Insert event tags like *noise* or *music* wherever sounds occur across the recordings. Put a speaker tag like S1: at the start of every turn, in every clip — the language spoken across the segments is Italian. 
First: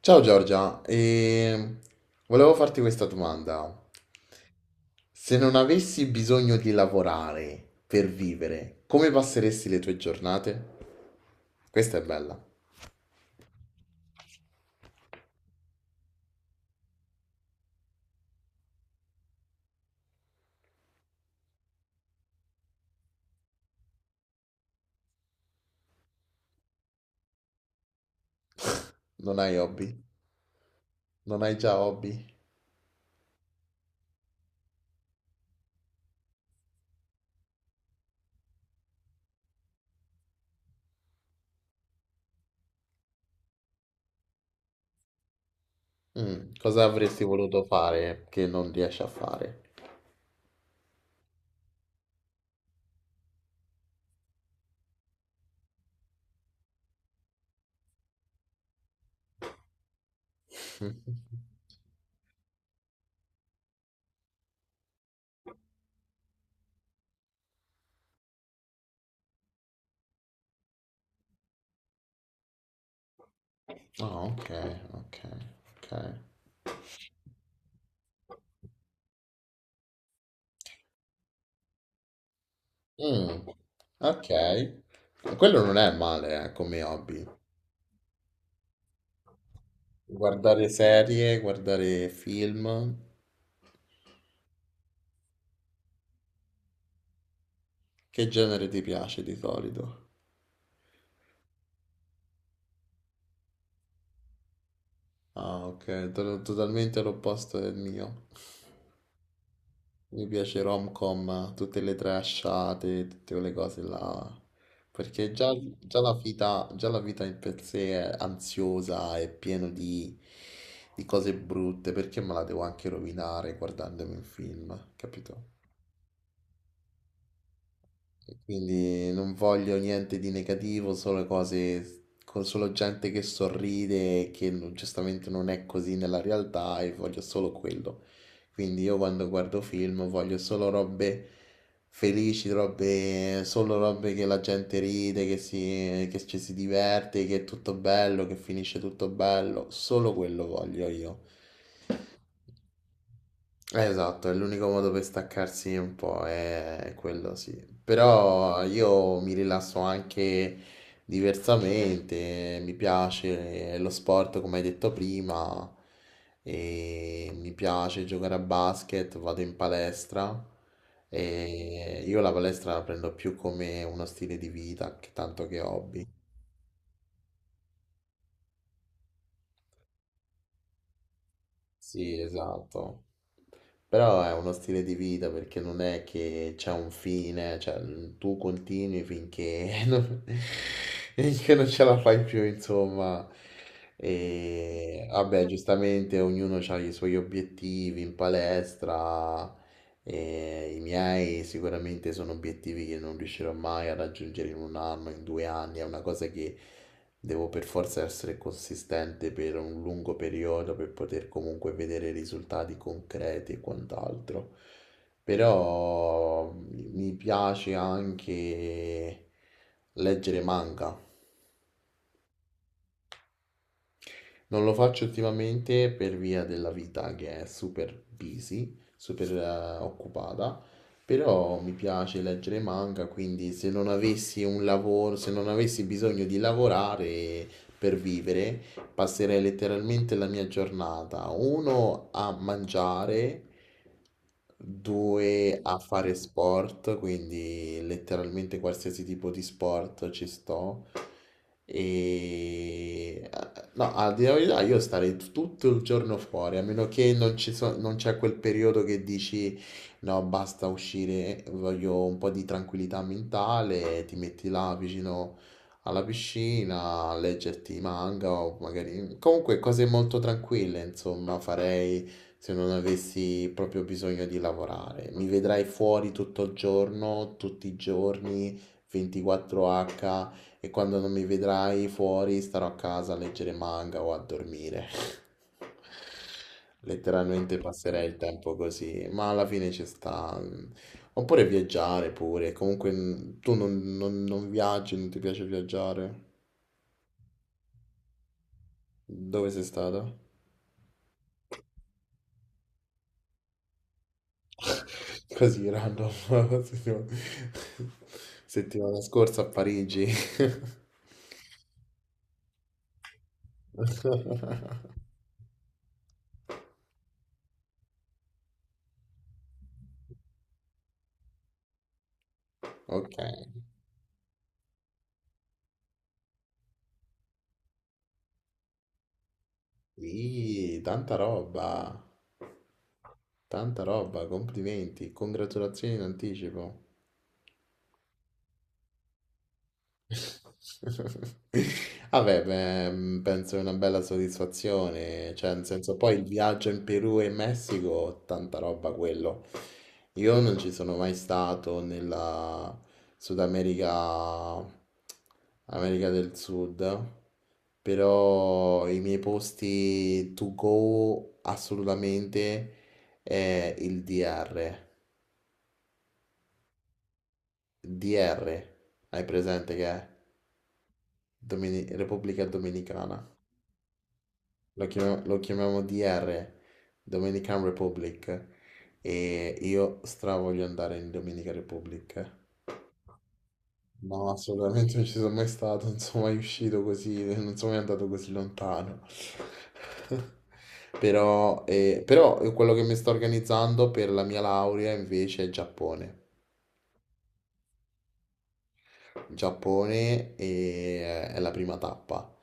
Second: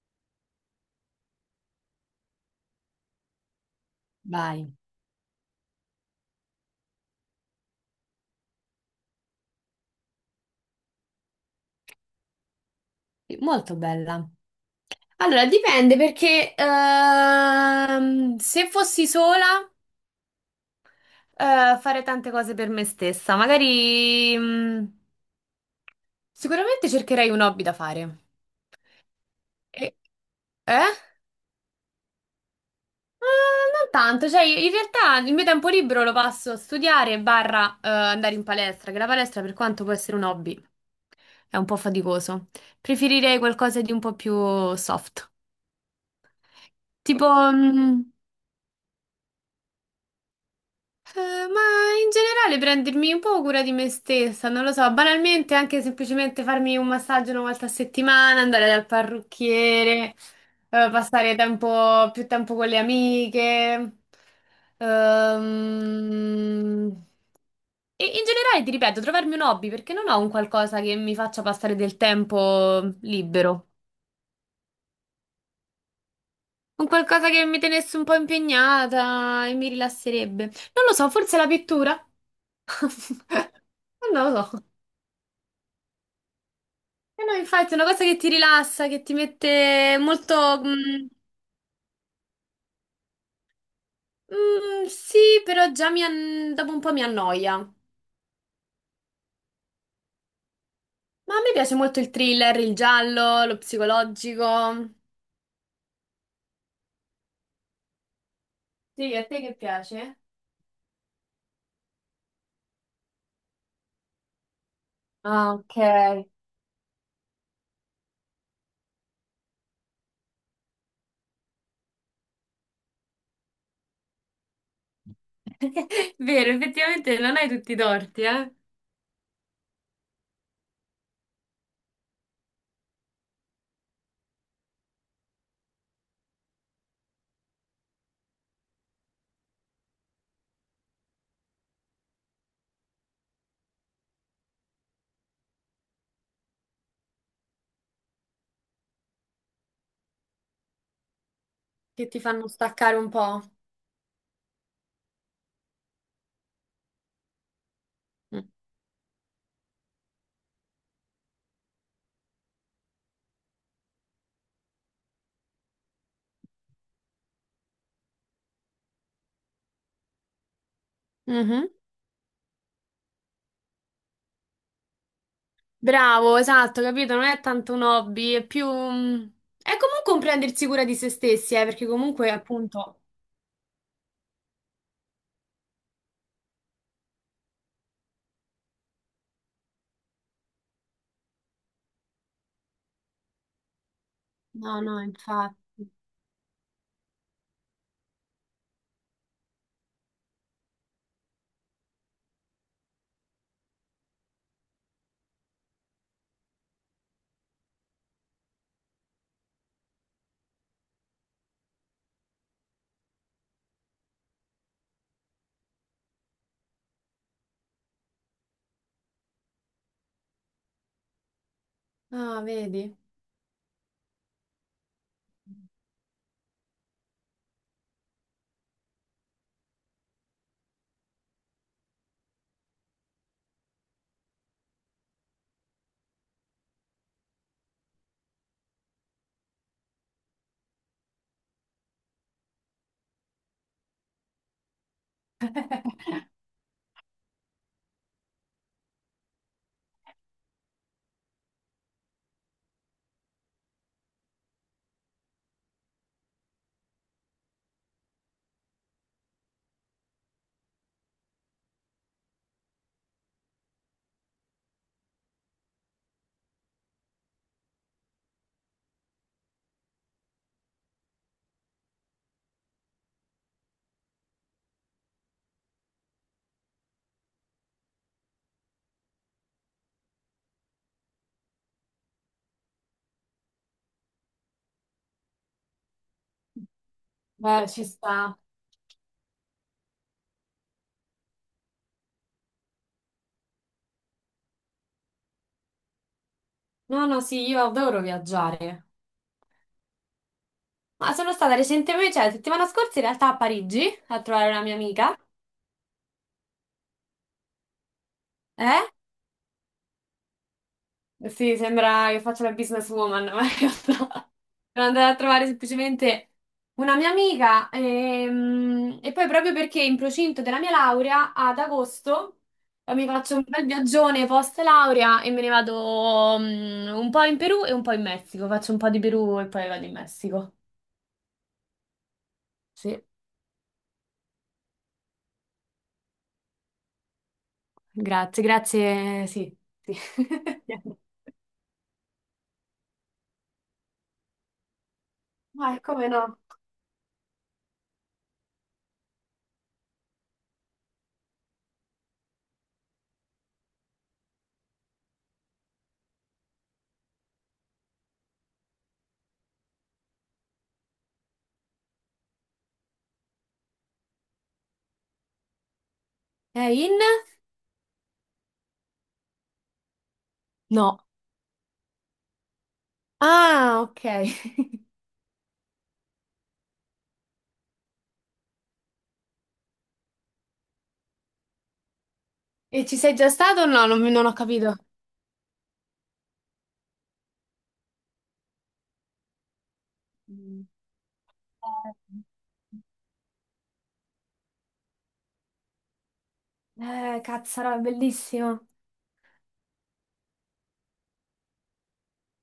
S1: Ciao Giorgia, e volevo farti questa domanda.
S2: Vai,
S1: Se non avessi bisogno di lavorare per vivere, come passeresti le tue giornate? Questa è bella.
S2: molto bella. Allora, dipende perché se fossi sola fare tante cose per me stessa, magari, sicuramente cercherei un hobby da fare.
S1: Non hai hobby?
S2: E- eh?
S1: Non hai già hobby?
S2: Non tanto, cioè in realtà il mio tempo libero lo passo a studiare barra andare in palestra, che la palestra per quanto può essere un hobby è un po' faticoso. Preferirei qualcosa di un po' più soft.
S1: Cosa avresti
S2: Tipo,
S1: voluto
S2: mm,
S1: fare che non riesci a fare?
S2: Eh, ma in generale prendermi un po' cura di me stessa, non lo so, banalmente anche semplicemente farmi un massaggio una volta a settimana, andare dal parrucchiere, più tempo con le amiche. Ehm, E in generale, ti ripeto, trovarmi un hobby perché non ho un qualcosa che mi faccia passare del tempo libero.
S1: Ah, ok, ok, ok.
S2: Un qualcosa che mi tenesse un po' impegnata e mi rilasserebbe. Non lo so, forse la pittura?
S1: Mm,
S2: *laughs*
S1: ok.
S2: Non lo so.
S1: Quello non è male, come
S2: Eh
S1: hobby.
S2: no, infatti, è una cosa che ti rilassa, che ti mette molto...
S1: Guardare
S2: mm,
S1: serie, guardare film.
S2: Mm, sì, però dopo un po' mi annoia. Ma
S1: Che genere ti piace di solito?
S2: a me piace molto il thriller, il giallo, lo psicologico.
S1: Ah, ok, totalmente all'opposto del mio.
S2: Sì, a te che piace?
S1: Mi piace rom-com, tutte le trashate, tutte quelle cose là. Perché già,
S2: Ah, ok.
S1: già la vita, già la vita in per sé è ansiosa, è piena di cose brutte, perché me la devo anche rovinare guardandomi un film, capito?
S2: *laughs* Vero, effettivamente non hai tutti i torti,
S1: E
S2: eh?
S1: quindi non voglio niente di negativo, solo cose con solo gente che sorride, e che giustamente non è così nella realtà e voglio solo quello. Quindi io quando guardo film voglio solo robe felici, solo robe che la gente ride, che ci si diverte, che è tutto bello, che finisce tutto bello. Solo quello voglio io.
S2: Che ti fanno staccare un po'.
S1: Esatto, è l'unico modo per staccarsi un po', è quello sì.
S2: Mm.
S1: Però io mi rilasso anche diversamente, mi piace lo sport come hai detto prima, e mi piace giocare a basket, vado in palestra
S2: Mhm.
S1: e io la palestra la prendo più come uno stile di vita che tanto che hobby.
S2: Bravo, esatto, capito? Non è tanto un hobby, è più. È comunque un prendersi cura di se stessi, perché
S1: Sì,
S2: comunque, appunto...
S1: esatto. Però è uno stile di vita perché non è che c'è un fine, cioè tu continui finché *laughs* non, finché non ce la fai più, insomma.
S2: No, no,
S1: E vabbè,
S2: infatti.
S1: giustamente ognuno ha i suoi obiettivi in palestra. E i miei sicuramente sono obiettivi che non riuscirò mai a raggiungere in un anno, in 2 anni. È una cosa che devo per forza essere consistente per un lungo periodo per poter comunque vedere risultati concreti e quant'altro. Però mi piace anche leggere manga.
S2: Ah, vedi?
S1: Non lo faccio ultimamente per via della vita che è super busy, super occupata, però mi piace leggere manga, quindi se non avessi un lavoro, se non avessi bisogno di lavorare per vivere, passerei letteralmente la mia giornata, uno a mangiare, due a fare sport, quindi letteralmente qualsiasi tipo di sport ci sto. E no, a dire la verità, io starei tutto il giorno fuori, a meno che non non c'è quel periodo che dici no, basta uscire, voglio un po' di tranquillità mentale, ti metti là vicino alla piscina, a leggerti i manga o magari. Comunque cose molto tranquille, insomma, farei se non avessi proprio bisogno di lavorare. Mi vedrai fuori tutto il giorno, tutti i giorni, 24H. E quando non mi vedrai fuori, starò a casa a leggere manga o a dormire. *laughs* Letteralmente
S2: Beh, ci
S1: passerei il
S2: sta.
S1: tempo così, ma alla fine ci sta. Oppure viaggiare pure. Comunque, tu non viaggi, non ti piace viaggiare.
S2: No, no, sì, io adoro viaggiare.
S1: Dove sei stata?
S2: Ma sono stata recentemente, cioè la settimana scorsa in realtà a Parigi a trovare una mia amica.
S1: *laughs* Così random. *laughs* Settima-
S2: Eh?
S1: Settimana scorsa a Parigi. *laughs*
S2: Sì, sembra che faccia la businesswoman, ma in realtà sono andata a trovare semplicemente una mia amica e, poi proprio perché in procinto della mia laurea ad agosto mi
S1: Ok.
S2: faccio un bel viaggione post laurea e me ne vado un po' in Perù e un po' in Messico. Faccio un po' di Perù e poi vado in Messico.
S1: Sì, tanta roba.
S2: Sì,
S1: Tanta roba, complimenti, congratulazioni in anticipo.
S2: grazie, sì, sì. *laughs*
S1: *laughs* Vabbè, beh, penso è una bella soddisfazione, cioè nel
S2: Ma
S1: senso
S2: come
S1: poi il
S2: no?
S1: viaggio in Perù e in Messico, tanta roba quello. Io non ci sono mai stato nella Sud America, America del Sud, però i miei posti to go assolutamente è il DR.
S2: È in?
S1: DR, hai presente che è
S2: No,
S1: Repubblica Dominicana?
S2: Ah, ok.
S1: Lo
S2: *laughs*
S1: chiamiamo, lo chiamiamo DR, Dominican Republic, e io stra voglio andare in Dominica Republic.
S2: E ci sei già stato o no? Non
S1: No,
S2: ho capito.
S1: assolutamente non ci sono mai stato, non sono mai uscito così, non sono mai andato così lontano. *laughs*
S2: Mm.
S1: Però quello che mi sto organizzando per la mia laurea invece è Giappone.
S2: Cazzarola, è bellissimo.
S1: Giappone è la prima tappa.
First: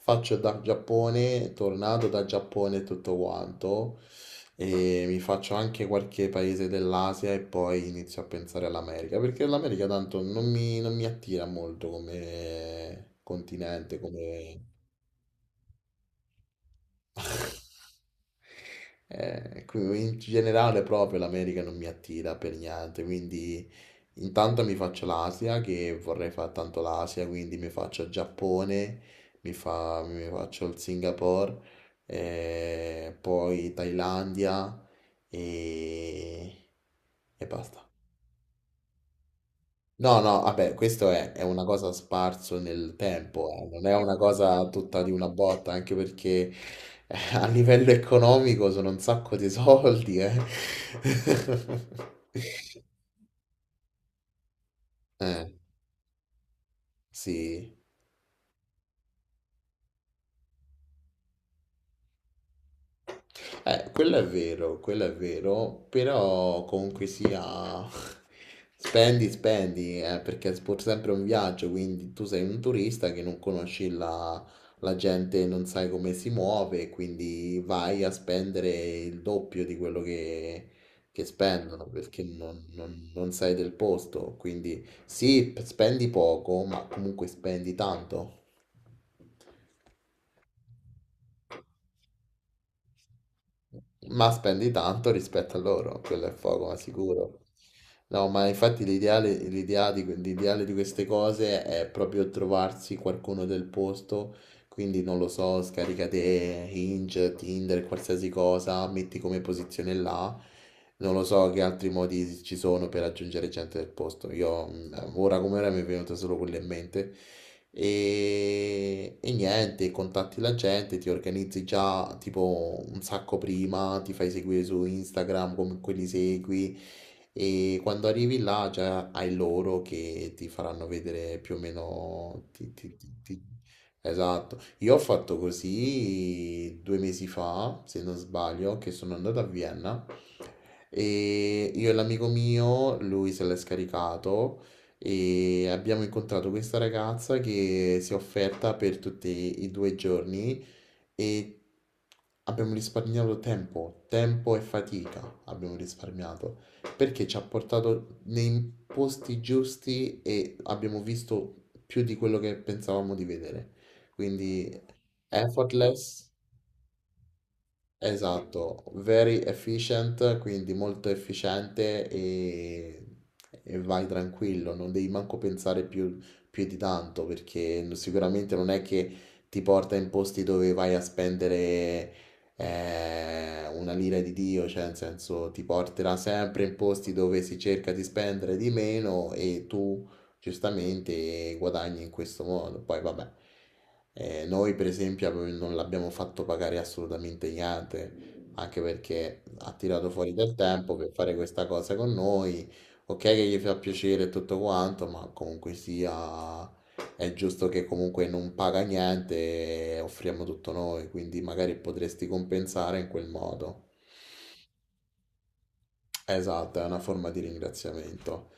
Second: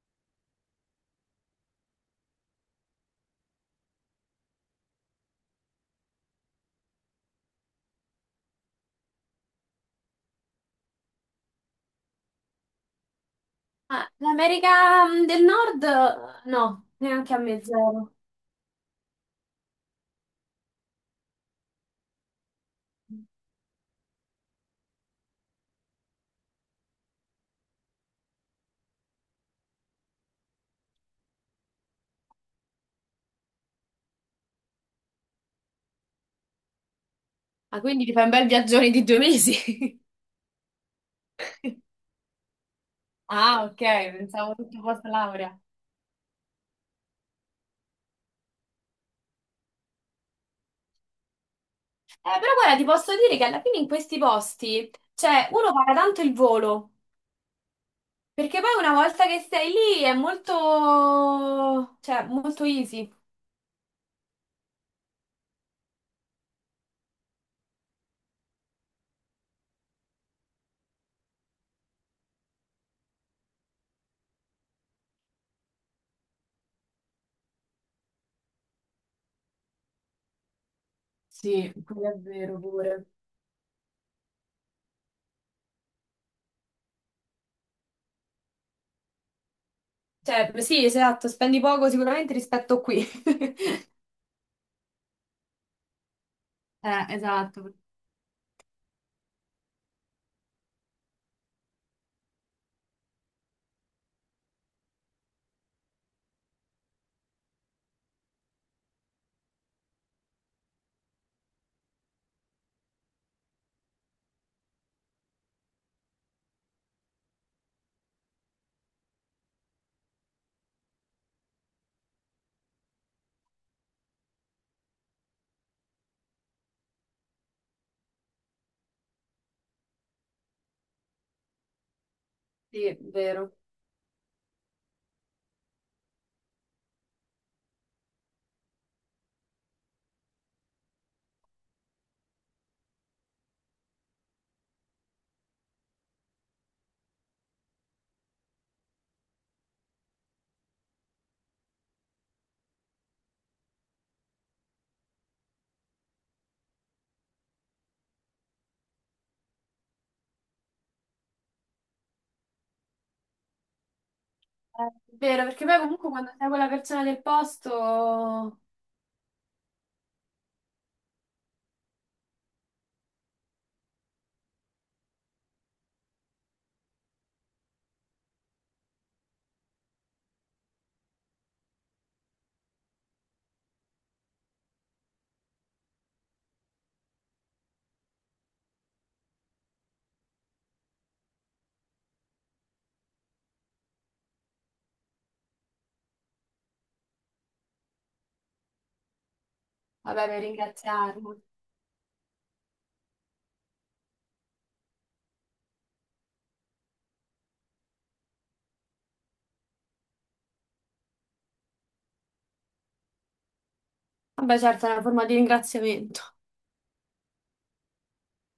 S1: Faccio da Giappone, tornato da Giappone e tutto quanto, e mi faccio anche qualche paese dell'Asia e poi inizio a pensare all'America, perché l'America tanto non mi attira molto come continente,
S2: Ah,
S1: come.
S2: l'America del Nord, no, neanche a me
S1: *laughs*
S2: zero.
S1: Qui in generale proprio l'America non mi attira per niente, quindi intanto mi faccio l'Asia, che vorrei fare tanto l'Asia, quindi mi faccio il Giappone, mi faccio il Singapore, poi Thailandia e, e
S2: Ah,
S1: basta.
S2: quindi ti fai un bel viaggione di due mesi.
S1: No, no, vabbè, questo è una cosa
S2: *laughs*
S1: sparso nel tempo,
S2: Ah, ok,
S1: non è una
S2: pensavo
S1: cosa
S2: tutto
S1: tutta
S2: post
S1: di una
S2: laurea.
S1: botta, anche perché a livello economico sono un sacco di soldi, eh. *laughs*
S2: Però guarda, ti posso dire che alla fine in questi posti,
S1: Eh,
S2: cioè, uno paga tanto il volo,
S1: sì.
S2: perché poi una volta che sei lì è molto, cioè, molto easy.
S1: Quello è vero, però comunque sia, *laughs* spendi, spendi, perché è pur sempre un viaggio, quindi tu sei un turista che non conosci la gente, non sai come si muove, quindi vai a spendere il doppio di quello che
S2: Sì,
S1: spendono,
S2: quello è
S1: perché
S2: vero
S1: non,
S2: pure.
S1: non- non sai del posto, quindi sì, spendi poco, ma comunque spendi tanto.
S2: Cioè, sì, esatto, spendi poco sicuramente rispetto a qui. *laughs*
S1: Ma spendi tanto rispetto a loro, quello è poco, ma sicuro.
S2: Esatto.
S1: No, ma infatti l'idea di queste cose è proprio trovarsi qualcuno del posto, quindi non lo so, scaricate Hinge, Tinder, qualsiasi cosa, metti come posizione là. Non lo so che altri modi ci sono per aggiungere gente del posto. Io ora come ora mi è venuto solo quello in mente. E niente, contatti la gente, ti organizzi già tipo un sacco prima, ti fai seguire su Instagram come quelli segui e quando arrivi là già hai loro che ti faranno vedere più o meno.
S2: Sì, è vero.
S1: Esatto, io ho fatto così 2 mesi fa, se non sbaglio, che sono andato a Vienna e io e l'amico mio, lui se l'è scaricato e abbiamo incontrato questa ragazza che si è offerta per tutti i 2 giorni e abbiamo risparmiato tempo, tempo e fatica abbiamo risparmiato perché ci ha portato nei posti giusti e abbiamo visto più di quello che pensavamo di vedere. Quindi
S2: È vero, perché poi comunque
S1: effortless.
S2: quando sei quella persona del posto,
S1: Esatto, very efficient, quindi molto efficiente e vai tranquillo, non devi manco pensare più di tanto perché sicuramente non è che ti porta in posti dove vai a spendere una lira di Dio, cioè nel senso ti porterà sempre in posti dove si cerca di spendere di meno e tu giustamente guadagni in questo modo. Poi vabbè, noi per esempio non l'abbiamo fatto pagare assolutamente niente, anche perché ha tirato
S2: vabbè,
S1: fuori
S2: per
S1: del tempo per fare
S2: ringraziarlo.
S1: questa cosa con noi. Ok che gli fa piacere e tutto quanto, ma comunque sia è giusto che comunque non paga niente e offriamo tutto noi, quindi magari potresti compensare in quel modo.
S2: Vabbè, certo, è una forma di ringraziamento.
S1: Esatto, è una forma di ringraziamento.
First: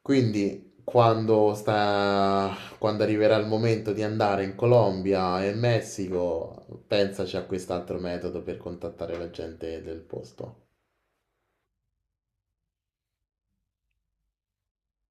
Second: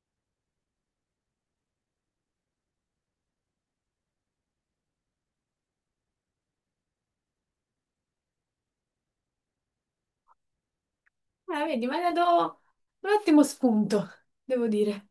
S1: Quindi quando arriverà il momento di andare in Colombia e in Messico, pensaci a quest'altro metodo per contattare la gente del posto.
S2: Vedi, mi hai dato un ottimo spunto, devo dire.